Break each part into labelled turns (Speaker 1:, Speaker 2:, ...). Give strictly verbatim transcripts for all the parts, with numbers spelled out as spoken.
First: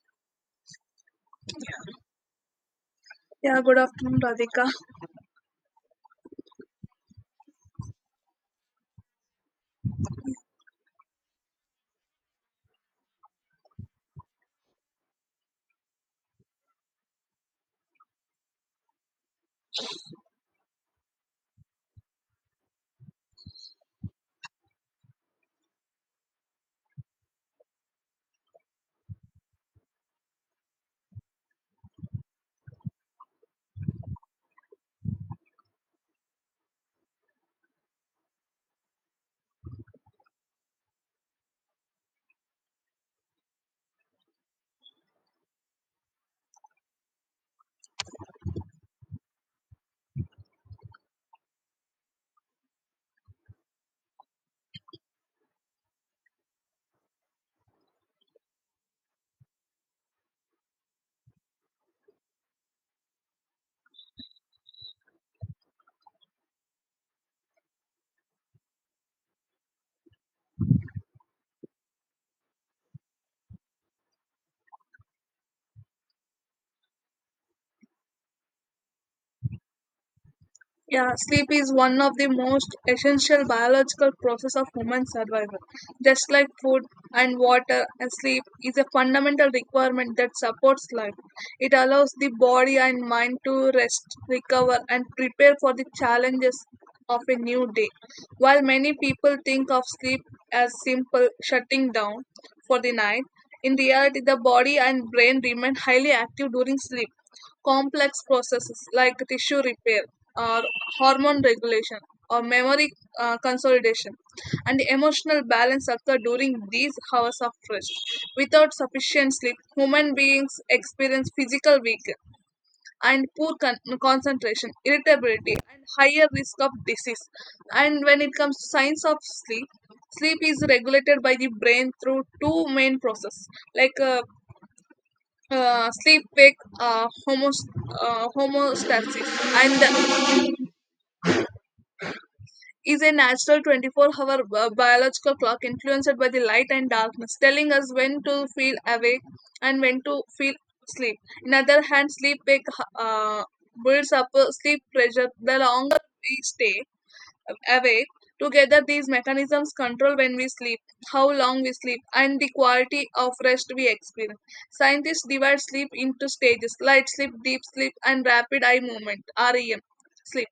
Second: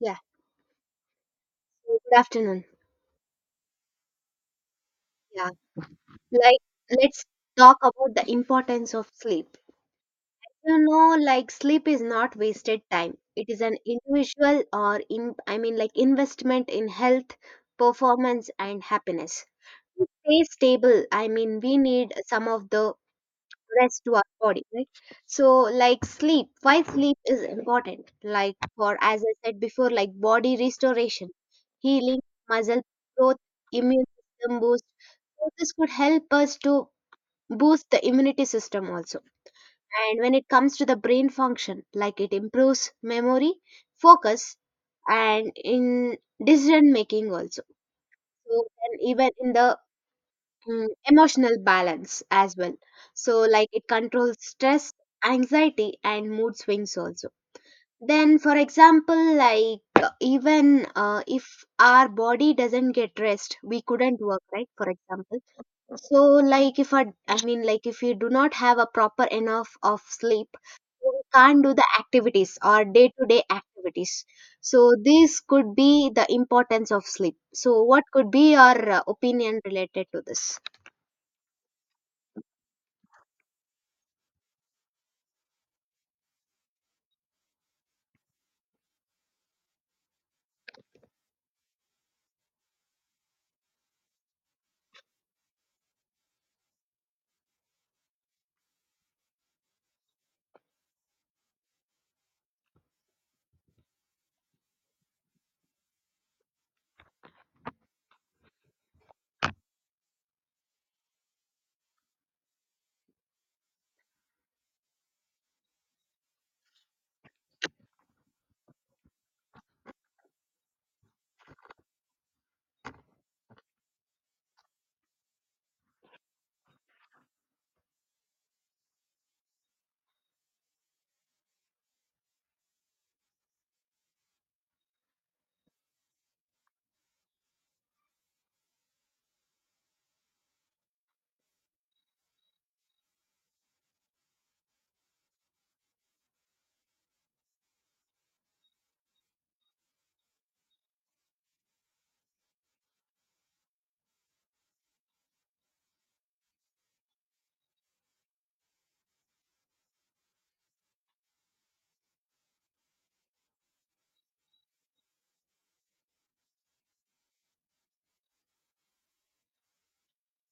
Speaker 1: Yeah, good afternoon.
Speaker 2: Yeah, good afternoon, Radhika.
Speaker 1: Yeah, like let's talk about the importance of sleep. You know, like sleep is not wasted time. It is an individual or in I mean like investment in health, performance and happiness. To stay stable, I mean we need some of the rest to our body, right? So like sleep, why sleep is important, like for, as I said before, like body restoration, healing, muscle growth, immune system boost. So this could help us to boost the immunity system also. And when it comes to the brain function, like it improves memory, focus, and in decision making also. So and even in the mm, emotional balance as well. So, like it controls stress, anxiety, and mood swings also. Then, for example, like uh, even uh, if our body doesn't get rest, we couldn't work, right? For example, so like if our, I mean, like if you do not have a proper enough of sleep, we can't do the activities or day-to-day activities. So, this could be the importance of sleep. So, what could be your uh, opinion related to this?
Speaker 2: Yeah, sleep is one of the most essential biological process of human survival. Just like food and water, and sleep is a fundamental requirement that supports life. It allows the body and mind to rest, recover, and prepare for the challenges of a new day. While many people think of sleep as simple shutting down for the night, in reality, the body and brain remain highly active during sleep. Complex processes like tissue repair or hormone regulation or memory uh, consolidation and emotional balance occur during these hours of rest. Without sufficient sleep, human beings experience physical weakness and poor con- concentration, irritability, and higher risk of disease. And when it comes to signs of sleep, sleep is regulated by the brain through two main processes, like uh, uh, sleep wake uh, homos- uh, homostasis, and is a natural twenty-four hour bi- biological clock influenced by the light and darkness, telling us when to feel awake and when to feel sleep. In other hand, sleep wake uh, builds up uh, sleep pressure the longer we stay awake. Together, these mechanisms control when we sleep, how long we sleep, and the quality of rest we experience. Scientists divide sleep into stages: light sleep, deep sleep, and rapid eye movement R E M sleep.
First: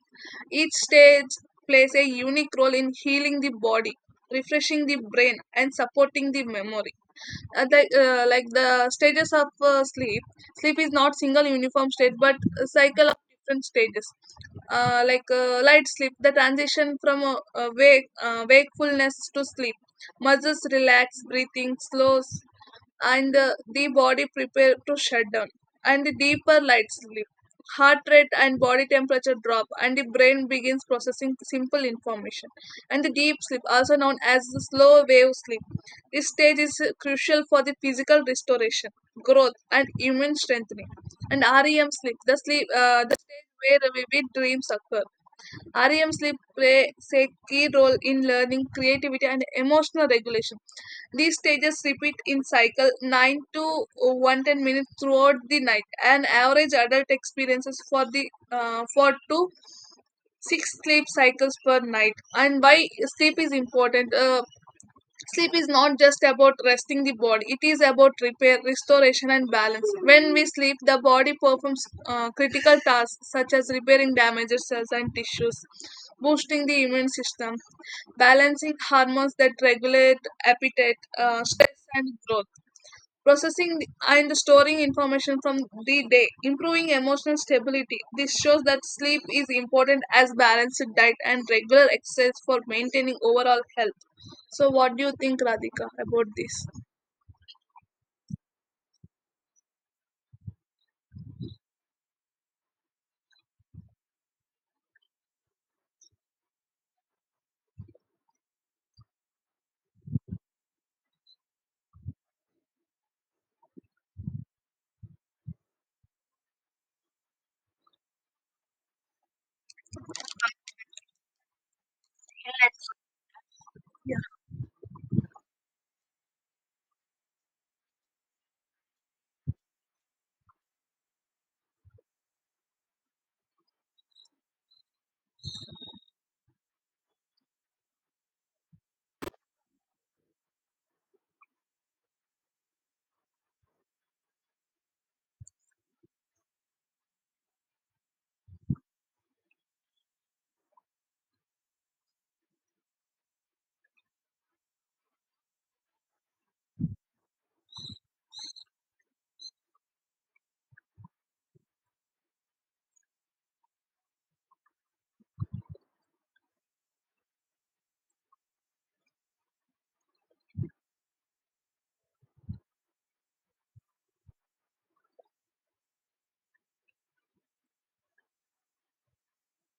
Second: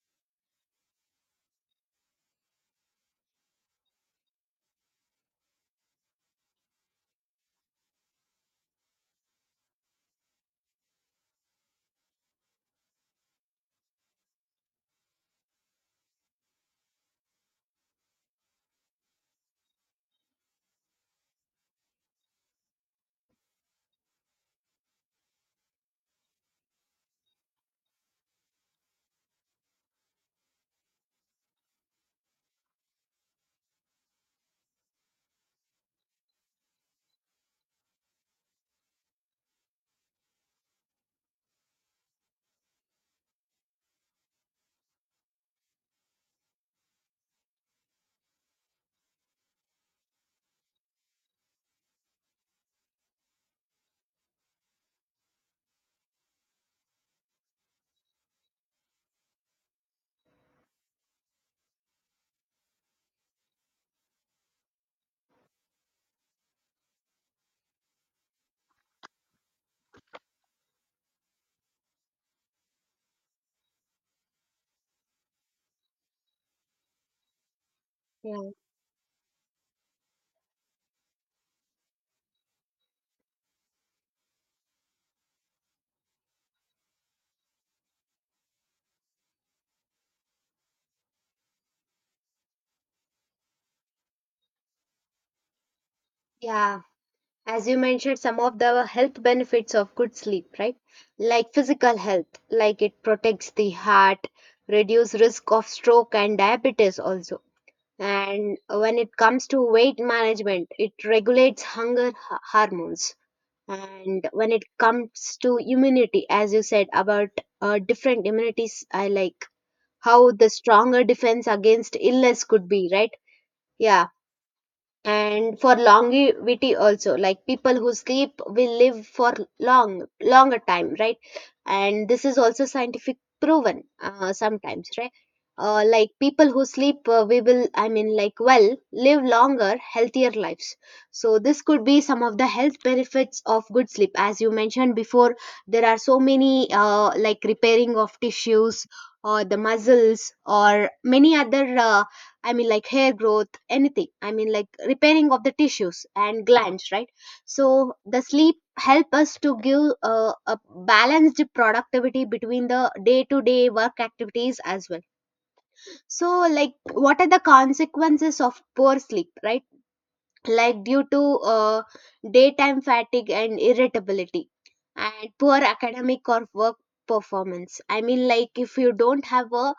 Speaker 2: Each stage plays a unique role in healing the body, refreshing the brain, and supporting the memory. Uh, like uh, like the stages of uh, sleep, sleep is not single uniform state but a cycle of different stages. Uh, like uh, light sleep, the transition from uh, uh, wake uh, wakefulness to sleep, muscles relax, breathing slows, and uh, the body prepare to shut down. And the deeper light sleep, heart rate and body temperature drop, and the brain begins processing simple information. And the deep sleep, also known as the slow wave sleep, this stage is uh, crucial for the physical restoration, growth, and immune strengthening. And REM sleep, the sleep uh, the stage where vivid dreams occur, REM sleep plays a key role in learning, creativity, and emotional regulation. These stages repeat in cycle nine to one hundred ten minutes throughout the night. An average adult experiences for the uh, four to six sleep cycles per night. And why sleep is important? Uh, Sleep is not just about resting the body, it is about repair, restoration, and balance. When we sleep, the body performs uh, critical tasks such as repairing damaged cells and tissues, boosting the immune system,
Speaker 1: Yeah.
Speaker 2: balancing hormones that regulate appetite, uh, stress, and growth, processing and storing information from the day, improving emotional stability. This shows that sleep is important as balanced diet and regular exercise for maintaining overall health. So, what do you think, Radhika, about this?
Speaker 1: Yeah, as you mentioned, some of the health benefits of good sleep, right? Like physical health, like it protects the heart, reduce risk of stroke and diabetes also. And when it comes to weight management, it regulates hunger h- hormones. And when it comes to immunity, as you said about uh, different immunities, I like how the stronger defense against illness could be, right? Yeah,
Speaker 2: Yeah,
Speaker 1: and for longevity also, like people who sleep will live for long longer time, right? And this is also scientific proven uh, sometimes, right? uh, like people who sleep, uh, we will, i mean like well, live longer, healthier lives. So this could be some of the health benefits of good sleep. As you mentioned before, there are so many uh, like repairing of tissues or the muscles or many other uh, I mean, like hair growth, anything. I mean, like repairing of the tissues and glands, right? So the sleep help us to give uh, a balanced productivity between the day-to-day work activities as well. So, like, what are the consequences of poor sleep, right? Like due to uh, daytime fatigue and irritability and poor academic or work performance. I mean, like if you don't have a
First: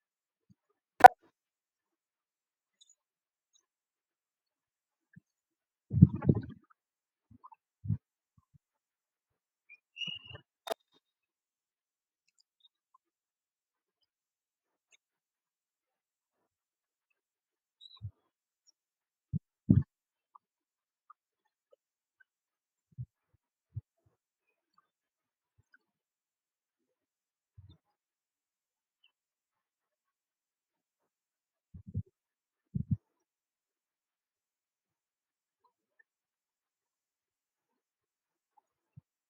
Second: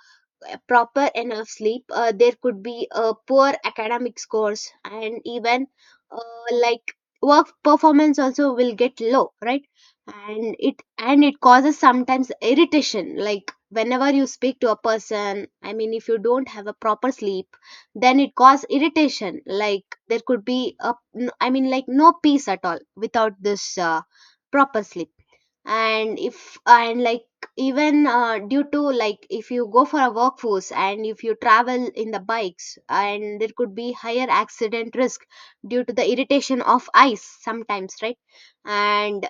Speaker 1: a proper enough sleep, uh, there could be a poor academic scores and even uh, like work performance also will get low, right? And it and it causes sometimes irritation, like whenever you speak to a person, I mean if you don't have a proper sleep, then it caused irritation, like there could be a n- I mean like no peace at all without this uh, proper sleep. And if and like even uh, due to like if you go for a workforce and if you travel in the bikes, and there could be higher accident risk due to the irritation of eyes sometimes, right? and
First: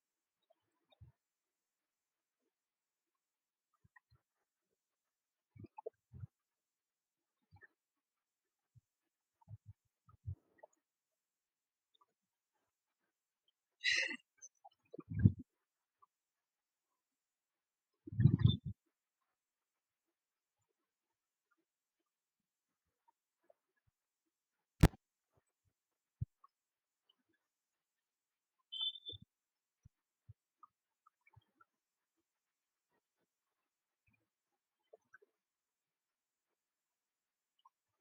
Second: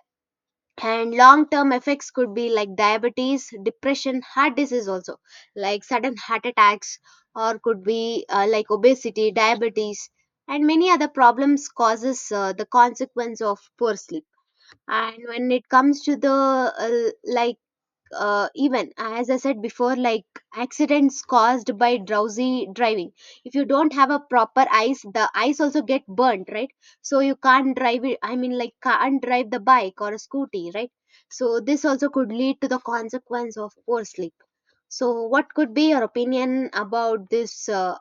Speaker 1: and long term effects could be like diabetes, depression, heart disease also, like sudden heart attacks, or could be uh, like obesity, diabetes, and many other problems causes uh, the consequence of poor sleep. And when it comes to the uh, like uh, even as I said before, like accidents caused by drowsy driving, if you don't have a proper eyes, the eyes also get burnt, right? So you can't drive it, I mean like can't drive the bike or a scooty, right? So this also could lead to the consequence of poor sleep. So what could be your opinion about this uh,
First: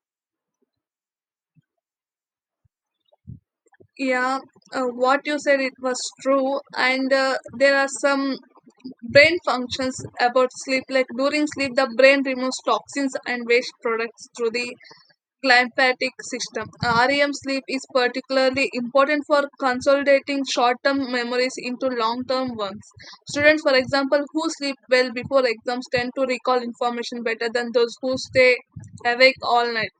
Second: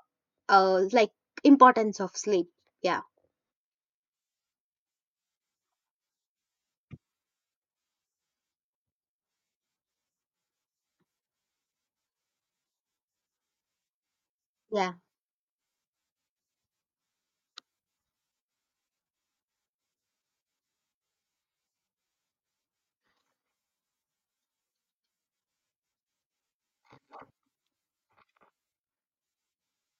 Speaker 1: uh, like importance of sleep? yeah
Speaker 2: yeah. Uh, what you said it was true, and uh, there are some brain functions about sleep. Like during sleep, the brain removes toxins and waste products through the
Speaker 1: yeah
Speaker 2: glymphatic system. R E M sleep is particularly important for consolidating short-term memories into long-term ones. Students, for example, who sleep well before exams tend to recall information better than those who stay awake all night.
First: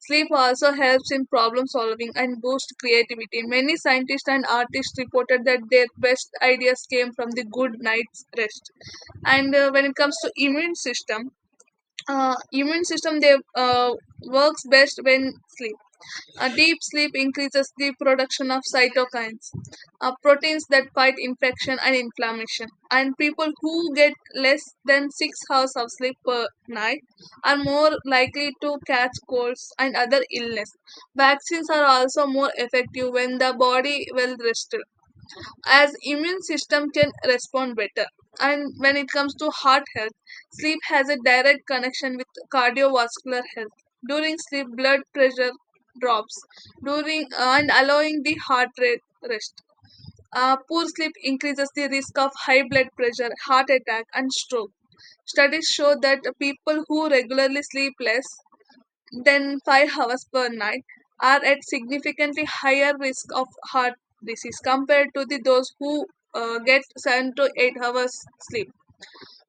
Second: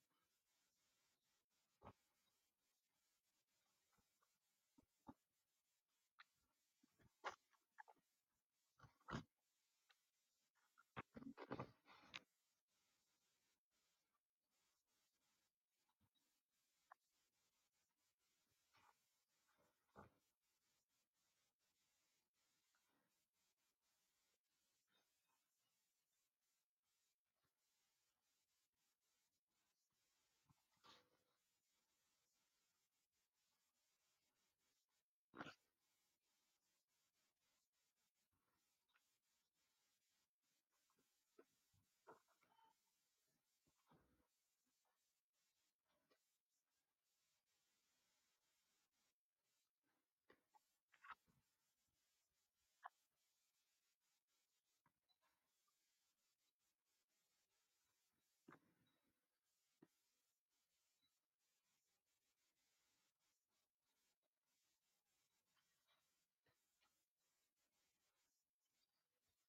Speaker 2: Sleep also helps in problem solving and boosts creativity. Many scientists and artists reported that their best ideas came from the good night's rest. And uh, when it comes to immune system, uh, immune system they uh, works best when sleep. A deep sleep increases the production of cytokines, uh, proteins that fight infection and inflammation. And people who get less than six hours of sleep per night are more likely to catch colds and other illness. Vaccines are also more effective when the body well rested, as immune system can respond better. And when it comes to heart health, sleep has a direct connection with cardiovascular health. During sleep, blood pressure drops, during and allowing the heart rate rest. Uh, poor sleep increases the risk of high blood pressure, heart attack, and stroke. Studies show that people who regularly sleep less than five hours per night are at significantly higher risk of heart disease compared to the, those who uh, get seven to eight hours sleep.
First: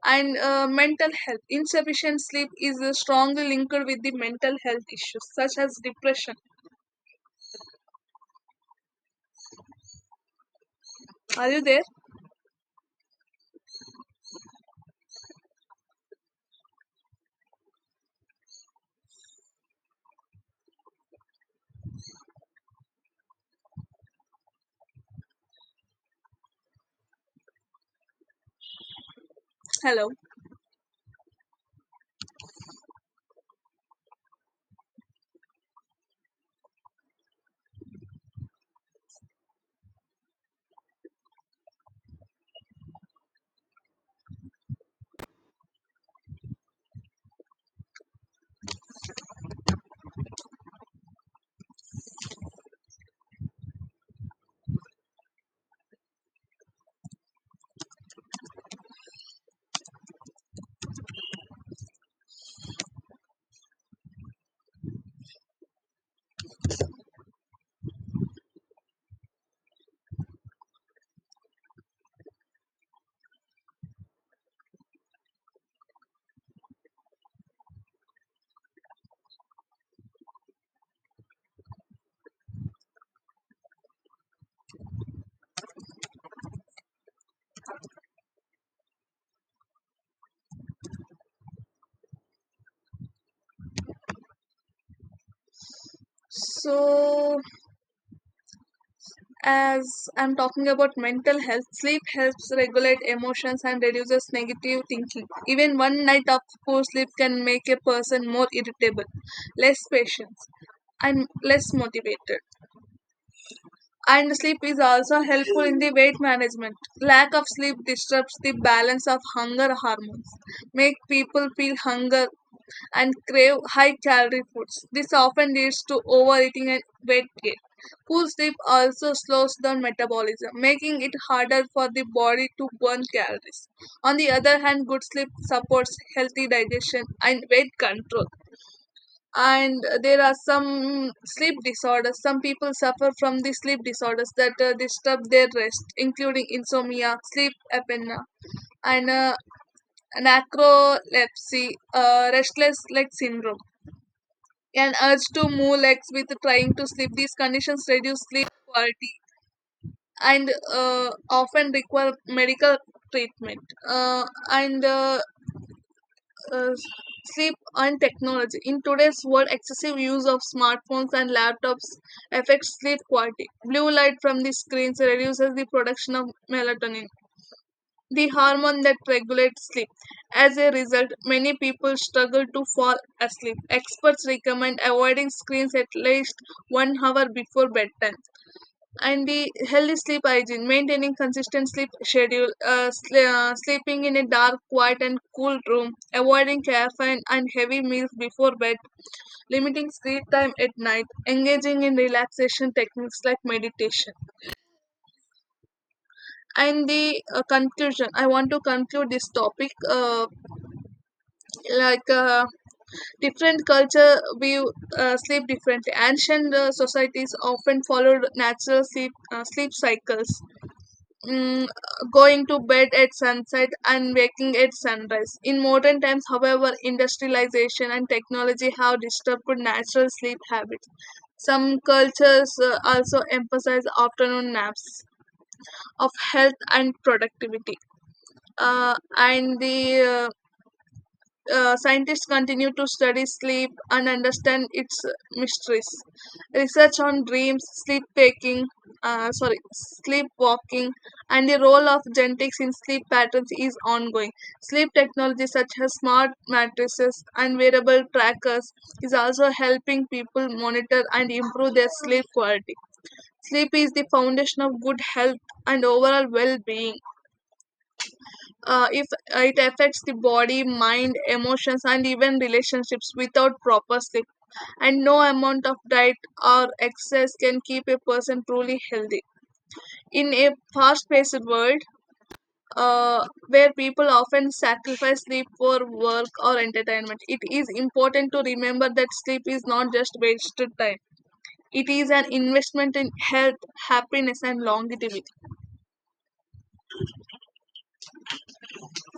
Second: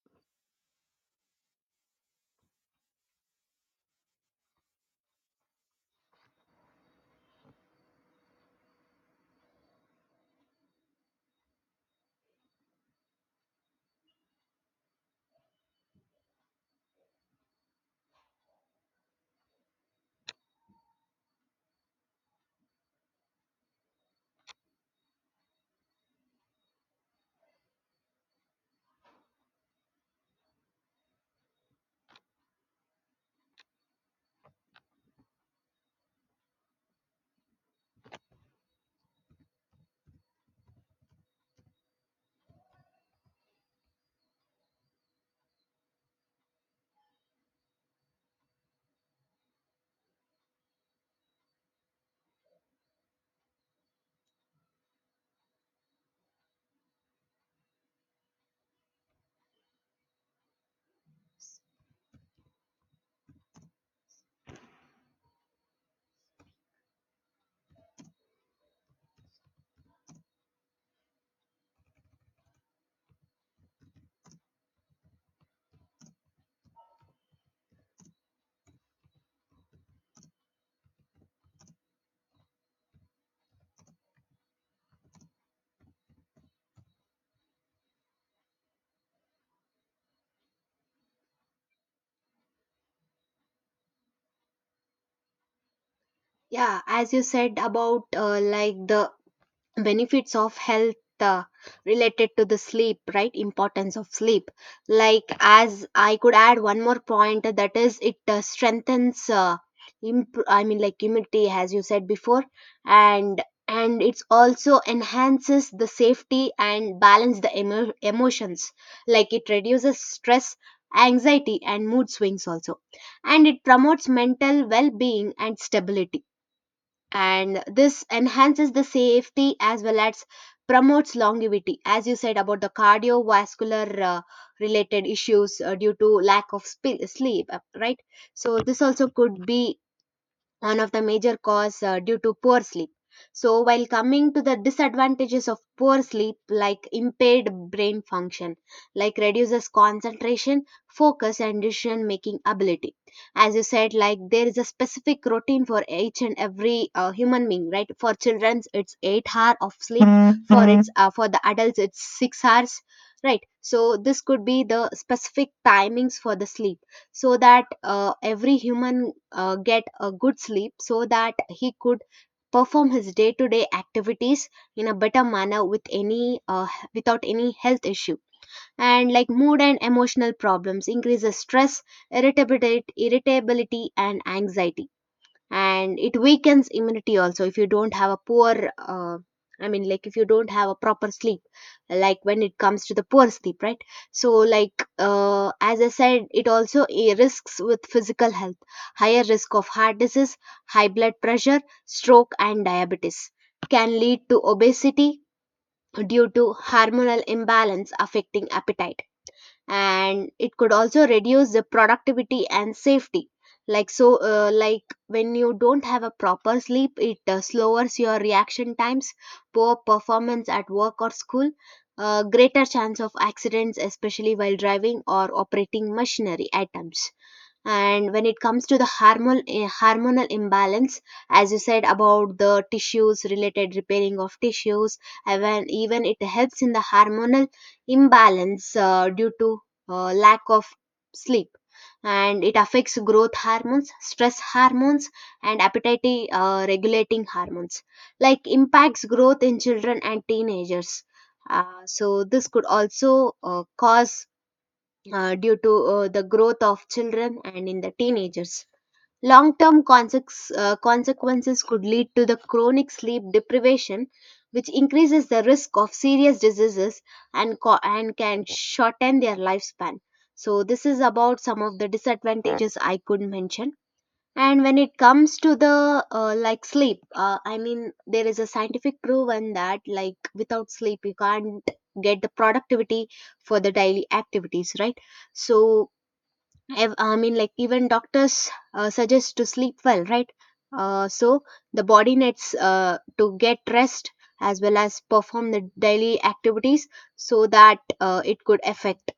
Speaker 2: And uh, mental health, insufficient sleep is uh, strongly linked with the mental health issues such as depression. Are you there? Hello?
Speaker 1: Yeah, as you
Speaker 2: So
Speaker 1: said about uh, like the
Speaker 2: as
Speaker 1: benefits
Speaker 2: I'm
Speaker 1: of
Speaker 2: talking about
Speaker 1: health
Speaker 2: mental
Speaker 1: uh,
Speaker 2: health, sleep
Speaker 1: related to
Speaker 2: helps
Speaker 1: the sleep,
Speaker 2: regulate
Speaker 1: right?
Speaker 2: emotions and
Speaker 1: Importance of
Speaker 2: reduces
Speaker 1: sleep,
Speaker 2: negative
Speaker 1: like
Speaker 2: thinking. Even
Speaker 1: as
Speaker 2: one
Speaker 1: I
Speaker 2: night
Speaker 1: could
Speaker 2: of
Speaker 1: add one
Speaker 2: poor
Speaker 1: more
Speaker 2: sleep can
Speaker 1: point, uh,
Speaker 2: make
Speaker 1: that
Speaker 2: a
Speaker 1: is it
Speaker 2: person
Speaker 1: uh,
Speaker 2: more irritable,
Speaker 1: strengthens, uh,
Speaker 2: less patient,
Speaker 1: imp- I mean like
Speaker 2: and
Speaker 1: immunity, as
Speaker 2: less
Speaker 1: you said
Speaker 2: motivated.
Speaker 1: before. And and it's
Speaker 2: And sleep is
Speaker 1: also
Speaker 2: also helpful
Speaker 1: enhances
Speaker 2: in
Speaker 1: the
Speaker 2: the weight
Speaker 1: safety
Speaker 2: management.
Speaker 1: and
Speaker 2: Lack
Speaker 1: balance
Speaker 2: of
Speaker 1: the
Speaker 2: sleep
Speaker 1: emo-
Speaker 2: disrupts the
Speaker 1: emotions,
Speaker 2: balance of
Speaker 1: like it
Speaker 2: hunger
Speaker 1: reduces
Speaker 2: hormones,
Speaker 1: stress,
Speaker 2: make people
Speaker 1: anxiety
Speaker 2: feel
Speaker 1: and mood
Speaker 2: hunger
Speaker 1: swings also.
Speaker 2: and
Speaker 1: And
Speaker 2: crave
Speaker 1: it
Speaker 2: high
Speaker 1: promotes
Speaker 2: calorie
Speaker 1: mental
Speaker 2: foods. This
Speaker 1: well-being
Speaker 2: often
Speaker 1: and
Speaker 2: leads to
Speaker 1: stability,
Speaker 2: overeating and weight gain.
Speaker 1: and this
Speaker 2: Poor sleep
Speaker 1: enhances the
Speaker 2: also slows
Speaker 1: safety
Speaker 2: down
Speaker 1: as well as
Speaker 2: metabolism, making it
Speaker 1: promotes
Speaker 2: harder
Speaker 1: longevity,
Speaker 2: for the
Speaker 1: as you said
Speaker 2: body
Speaker 1: about
Speaker 2: to
Speaker 1: the
Speaker 2: burn calories.
Speaker 1: cardiovascular
Speaker 2: On
Speaker 1: uh,
Speaker 2: the other hand, good
Speaker 1: related
Speaker 2: sleep
Speaker 1: issues uh, due
Speaker 2: supports
Speaker 1: to
Speaker 2: healthy
Speaker 1: lack of sp-
Speaker 2: digestion and
Speaker 1: sleep, uh,
Speaker 2: weight
Speaker 1: right?
Speaker 2: control.
Speaker 1: So this also could be
Speaker 2: And there are
Speaker 1: one of the
Speaker 2: some
Speaker 1: major
Speaker 2: sleep
Speaker 1: cause uh, due
Speaker 2: disorders.
Speaker 1: to
Speaker 2: Some
Speaker 1: poor
Speaker 2: people
Speaker 1: sleep.
Speaker 2: suffer from the
Speaker 1: So
Speaker 2: sleep
Speaker 1: while
Speaker 2: disorders
Speaker 1: coming to the
Speaker 2: that uh, disturb
Speaker 1: disadvantages
Speaker 2: their
Speaker 1: of
Speaker 2: rest,
Speaker 1: poor sleep,
Speaker 2: including
Speaker 1: like
Speaker 2: insomnia,
Speaker 1: impaired
Speaker 2: sleep
Speaker 1: brain
Speaker 2: apnea,
Speaker 1: function,
Speaker 2: and
Speaker 1: like
Speaker 2: uh,
Speaker 1: reduces concentration, focus and
Speaker 2: narcolepsy,
Speaker 1: decision
Speaker 2: uh,
Speaker 1: making
Speaker 2: restless
Speaker 1: ability.
Speaker 2: leg
Speaker 1: As
Speaker 2: syndrome,
Speaker 1: you said, like there is a
Speaker 2: an
Speaker 1: specific
Speaker 2: urge to
Speaker 1: routine
Speaker 2: move
Speaker 1: for
Speaker 2: legs
Speaker 1: each
Speaker 2: with
Speaker 1: and
Speaker 2: trying to
Speaker 1: every uh,
Speaker 2: sleep. These
Speaker 1: human being,
Speaker 2: conditions
Speaker 1: right? For
Speaker 2: reduce sleep
Speaker 1: children's it's
Speaker 2: quality
Speaker 1: eight hour of sleep,
Speaker 2: and
Speaker 1: for its uh,
Speaker 2: uh,
Speaker 1: for the
Speaker 2: often
Speaker 1: adults it's
Speaker 2: require
Speaker 1: six
Speaker 2: medical
Speaker 1: hours, right?
Speaker 2: treatment.
Speaker 1: So this
Speaker 2: Uh,
Speaker 1: could be
Speaker 2: and
Speaker 1: the
Speaker 2: uh,
Speaker 1: specific timings for the
Speaker 2: uh,
Speaker 1: sleep, so
Speaker 2: Sleep
Speaker 1: that
Speaker 2: and
Speaker 1: uh, every
Speaker 2: technology. In
Speaker 1: human
Speaker 2: today's world,
Speaker 1: uh, get
Speaker 2: excessive
Speaker 1: a
Speaker 2: use
Speaker 1: good
Speaker 2: of
Speaker 1: sleep so
Speaker 2: smartphones and
Speaker 1: that he could
Speaker 2: laptops affects
Speaker 1: perform
Speaker 2: sleep
Speaker 1: his
Speaker 2: quality.
Speaker 1: day-to-day
Speaker 2: Blue light from
Speaker 1: activities
Speaker 2: the
Speaker 1: in a
Speaker 2: screens
Speaker 1: better
Speaker 2: reduces
Speaker 1: manner
Speaker 2: the
Speaker 1: with
Speaker 2: production of
Speaker 1: any uh,
Speaker 2: melatonin,
Speaker 1: without any health issue.
Speaker 2: the hormone that
Speaker 1: And like mood
Speaker 2: regulates
Speaker 1: and
Speaker 2: sleep.
Speaker 1: emotional
Speaker 2: As a
Speaker 1: problems
Speaker 2: result,
Speaker 1: increases
Speaker 2: many
Speaker 1: stress,
Speaker 2: people struggle to
Speaker 1: irritability
Speaker 2: fall asleep.
Speaker 1: irritability and
Speaker 2: Experts recommend
Speaker 1: anxiety.
Speaker 2: avoiding screens at
Speaker 1: And it
Speaker 2: least
Speaker 1: weakens
Speaker 2: one
Speaker 1: immunity
Speaker 2: hour
Speaker 1: also if you
Speaker 2: before
Speaker 1: don't have
Speaker 2: bedtime.
Speaker 1: a poor uh,
Speaker 2: And the
Speaker 1: I mean
Speaker 2: healthy
Speaker 1: like if
Speaker 2: sleep
Speaker 1: you don't
Speaker 2: hygiene,
Speaker 1: have a proper
Speaker 2: maintaining
Speaker 1: sleep,
Speaker 2: consistent sleep
Speaker 1: like when
Speaker 2: schedule,
Speaker 1: it comes
Speaker 2: uh,
Speaker 1: to the
Speaker 2: sl-
Speaker 1: poor
Speaker 2: uh,
Speaker 1: sleep, right?
Speaker 2: sleeping in a
Speaker 1: So
Speaker 2: dark,
Speaker 1: like
Speaker 2: quiet, and
Speaker 1: uh,
Speaker 2: cool
Speaker 1: as I
Speaker 2: room,
Speaker 1: said, it
Speaker 2: avoiding
Speaker 1: also eh,
Speaker 2: caffeine and
Speaker 1: risks
Speaker 2: heavy
Speaker 1: with
Speaker 2: meals
Speaker 1: physical
Speaker 2: before
Speaker 1: health,
Speaker 2: bed,
Speaker 1: higher risk of
Speaker 2: limiting
Speaker 1: heart
Speaker 2: screen
Speaker 1: disease,
Speaker 2: time at
Speaker 1: high
Speaker 2: night,
Speaker 1: blood pressure,
Speaker 2: engaging in
Speaker 1: stroke and
Speaker 2: relaxation
Speaker 1: diabetes,
Speaker 2: techniques like
Speaker 1: can
Speaker 2: meditation.
Speaker 1: lead to obesity due to
Speaker 2: And
Speaker 1: hormonal
Speaker 2: the uh,
Speaker 1: imbalance
Speaker 2: conclusion, I
Speaker 1: affecting
Speaker 2: want to
Speaker 1: appetite.
Speaker 2: conclude this topic. Uh,
Speaker 1: And it could also reduce the
Speaker 2: like
Speaker 1: productivity
Speaker 2: uh,
Speaker 1: and safety,
Speaker 2: Different
Speaker 1: like,
Speaker 2: culture
Speaker 1: so uh,
Speaker 2: we
Speaker 1: like
Speaker 2: uh,
Speaker 1: when
Speaker 2: sleep
Speaker 1: you don't
Speaker 2: differently.
Speaker 1: have a
Speaker 2: Ancient
Speaker 1: proper
Speaker 2: uh,
Speaker 1: sleep, it
Speaker 2: societies
Speaker 1: uh,
Speaker 2: often
Speaker 1: slows your
Speaker 2: followed
Speaker 1: reaction
Speaker 2: natural sleep
Speaker 1: times,
Speaker 2: uh, sleep
Speaker 1: poor
Speaker 2: cycles,
Speaker 1: performance at work or school,
Speaker 2: mm,
Speaker 1: uh,
Speaker 2: going to
Speaker 1: greater
Speaker 2: bed
Speaker 1: chance of
Speaker 2: at sunset
Speaker 1: accidents,
Speaker 2: and
Speaker 1: especially
Speaker 2: waking
Speaker 1: while
Speaker 2: at
Speaker 1: driving or
Speaker 2: sunrise. In
Speaker 1: operating
Speaker 2: modern times,
Speaker 1: machinery
Speaker 2: however,
Speaker 1: items.
Speaker 2: industrialization and
Speaker 1: And when it comes
Speaker 2: technology
Speaker 1: to the
Speaker 2: have
Speaker 1: hormone
Speaker 2: disturbed
Speaker 1: eh,
Speaker 2: natural
Speaker 1: hormonal
Speaker 2: sleep habits.
Speaker 1: imbalance, as you
Speaker 2: Some
Speaker 1: said about
Speaker 2: cultures
Speaker 1: the
Speaker 2: uh, also
Speaker 1: tissues related
Speaker 2: emphasize
Speaker 1: repairing of
Speaker 2: afternoon
Speaker 1: tissues,
Speaker 2: naps
Speaker 1: even even
Speaker 2: of
Speaker 1: it
Speaker 2: health
Speaker 1: helps in the
Speaker 2: and
Speaker 1: hormonal
Speaker 2: productivity.
Speaker 1: imbalance
Speaker 2: Uh,
Speaker 1: uh, due to
Speaker 2: and the
Speaker 1: uh,
Speaker 2: uh,
Speaker 1: lack of sleep.
Speaker 2: uh, Scientists
Speaker 1: And it
Speaker 2: continue to
Speaker 1: affects
Speaker 2: study
Speaker 1: growth
Speaker 2: sleep
Speaker 1: hormones,
Speaker 2: and
Speaker 1: stress
Speaker 2: understand its
Speaker 1: hormones, and
Speaker 2: mysteries.
Speaker 1: appetite, uh,
Speaker 2: Research
Speaker 1: regulating
Speaker 2: on dreams,
Speaker 1: hormones,
Speaker 2: sleep
Speaker 1: like
Speaker 2: waking,
Speaker 1: impacts
Speaker 2: uh,
Speaker 1: growth
Speaker 2: sorry,
Speaker 1: in children and teenagers.
Speaker 2: sleepwalking, and the
Speaker 1: uh,
Speaker 2: role of
Speaker 1: so this
Speaker 2: genetics
Speaker 1: could
Speaker 2: in sleep
Speaker 1: also
Speaker 2: patterns
Speaker 1: uh,
Speaker 2: is
Speaker 1: cause
Speaker 2: ongoing. Sleep
Speaker 1: uh,
Speaker 2: technology
Speaker 1: due to
Speaker 2: such as
Speaker 1: uh, the
Speaker 2: smart
Speaker 1: growth of
Speaker 2: mattresses
Speaker 1: children
Speaker 2: and
Speaker 1: and in the
Speaker 2: wearable
Speaker 1: teenagers.
Speaker 2: trackers is also
Speaker 1: Long term
Speaker 2: helping people
Speaker 1: uh,
Speaker 2: monitor and
Speaker 1: consequences
Speaker 2: improve
Speaker 1: could
Speaker 2: their
Speaker 1: lead to
Speaker 2: sleep
Speaker 1: the
Speaker 2: quality.
Speaker 1: chronic sleep
Speaker 2: Sleep is the
Speaker 1: deprivation,
Speaker 2: foundation
Speaker 1: which
Speaker 2: of good
Speaker 1: increases
Speaker 2: health
Speaker 1: the risk
Speaker 2: and
Speaker 1: of
Speaker 2: overall
Speaker 1: serious
Speaker 2: well-being.
Speaker 1: diseases and, co- and can
Speaker 2: uh, if
Speaker 1: shorten their
Speaker 2: it
Speaker 1: lifespan.
Speaker 2: affects the
Speaker 1: So,
Speaker 2: body,
Speaker 1: this is
Speaker 2: mind,
Speaker 1: about some of
Speaker 2: emotions,
Speaker 1: the
Speaker 2: and even
Speaker 1: disadvantages I
Speaker 2: relationships.
Speaker 1: could
Speaker 2: Without
Speaker 1: mention.
Speaker 2: proper sleep,
Speaker 1: And when it
Speaker 2: and no
Speaker 1: comes to
Speaker 2: amount of
Speaker 1: the
Speaker 2: diet
Speaker 1: uh, like
Speaker 2: or
Speaker 1: sleep,
Speaker 2: excess
Speaker 1: uh, I
Speaker 2: can keep
Speaker 1: mean,
Speaker 2: a
Speaker 1: there is
Speaker 2: person
Speaker 1: a
Speaker 2: truly
Speaker 1: scientific
Speaker 2: healthy
Speaker 1: proven that like
Speaker 2: in a
Speaker 1: without sleep you
Speaker 2: fast-paced
Speaker 1: can't
Speaker 2: world
Speaker 1: get the productivity
Speaker 2: uh,
Speaker 1: for the
Speaker 2: where
Speaker 1: daily
Speaker 2: people often
Speaker 1: activities, right?
Speaker 2: sacrifice sleep for
Speaker 1: So
Speaker 2: work or
Speaker 1: ev- I
Speaker 2: entertainment.
Speaker 1: mean,
Speaker 2: It
Speaker 1: like
Speaker 2: is
Speaker 1: even
Speaker 2: important to
Speaker 1: doctors
Speaker 2: remember
Speaker 1: uh,
Speaker 2: that
Speaker 1: suggest
Speaker 2: sleep
Speaker 1: to
Speaker 2: is
Speaker 1: sleep
Speaker 2: not
Speaker 1: well,
Speaker 2: just
Speaker 1: right?
Speaker 2: wasted time,
Speaker 1: Uh, so the
Speaker 2: it is
Speaker 1: body
Speaker 2: an
Speaker 1: needs
Speaker 2: investment
Speaker 1: uh,
Speaker 2: in
Speaker 1: to get
Speaker 2: health,
Speaker 1: rest
Speaker 2: happiness,
Speaker 1: as
Speaker 2: and
Speaker 1: well as
Speaker 2: longevity.
Speaker 1: perform the daily activities so that uh, it could affect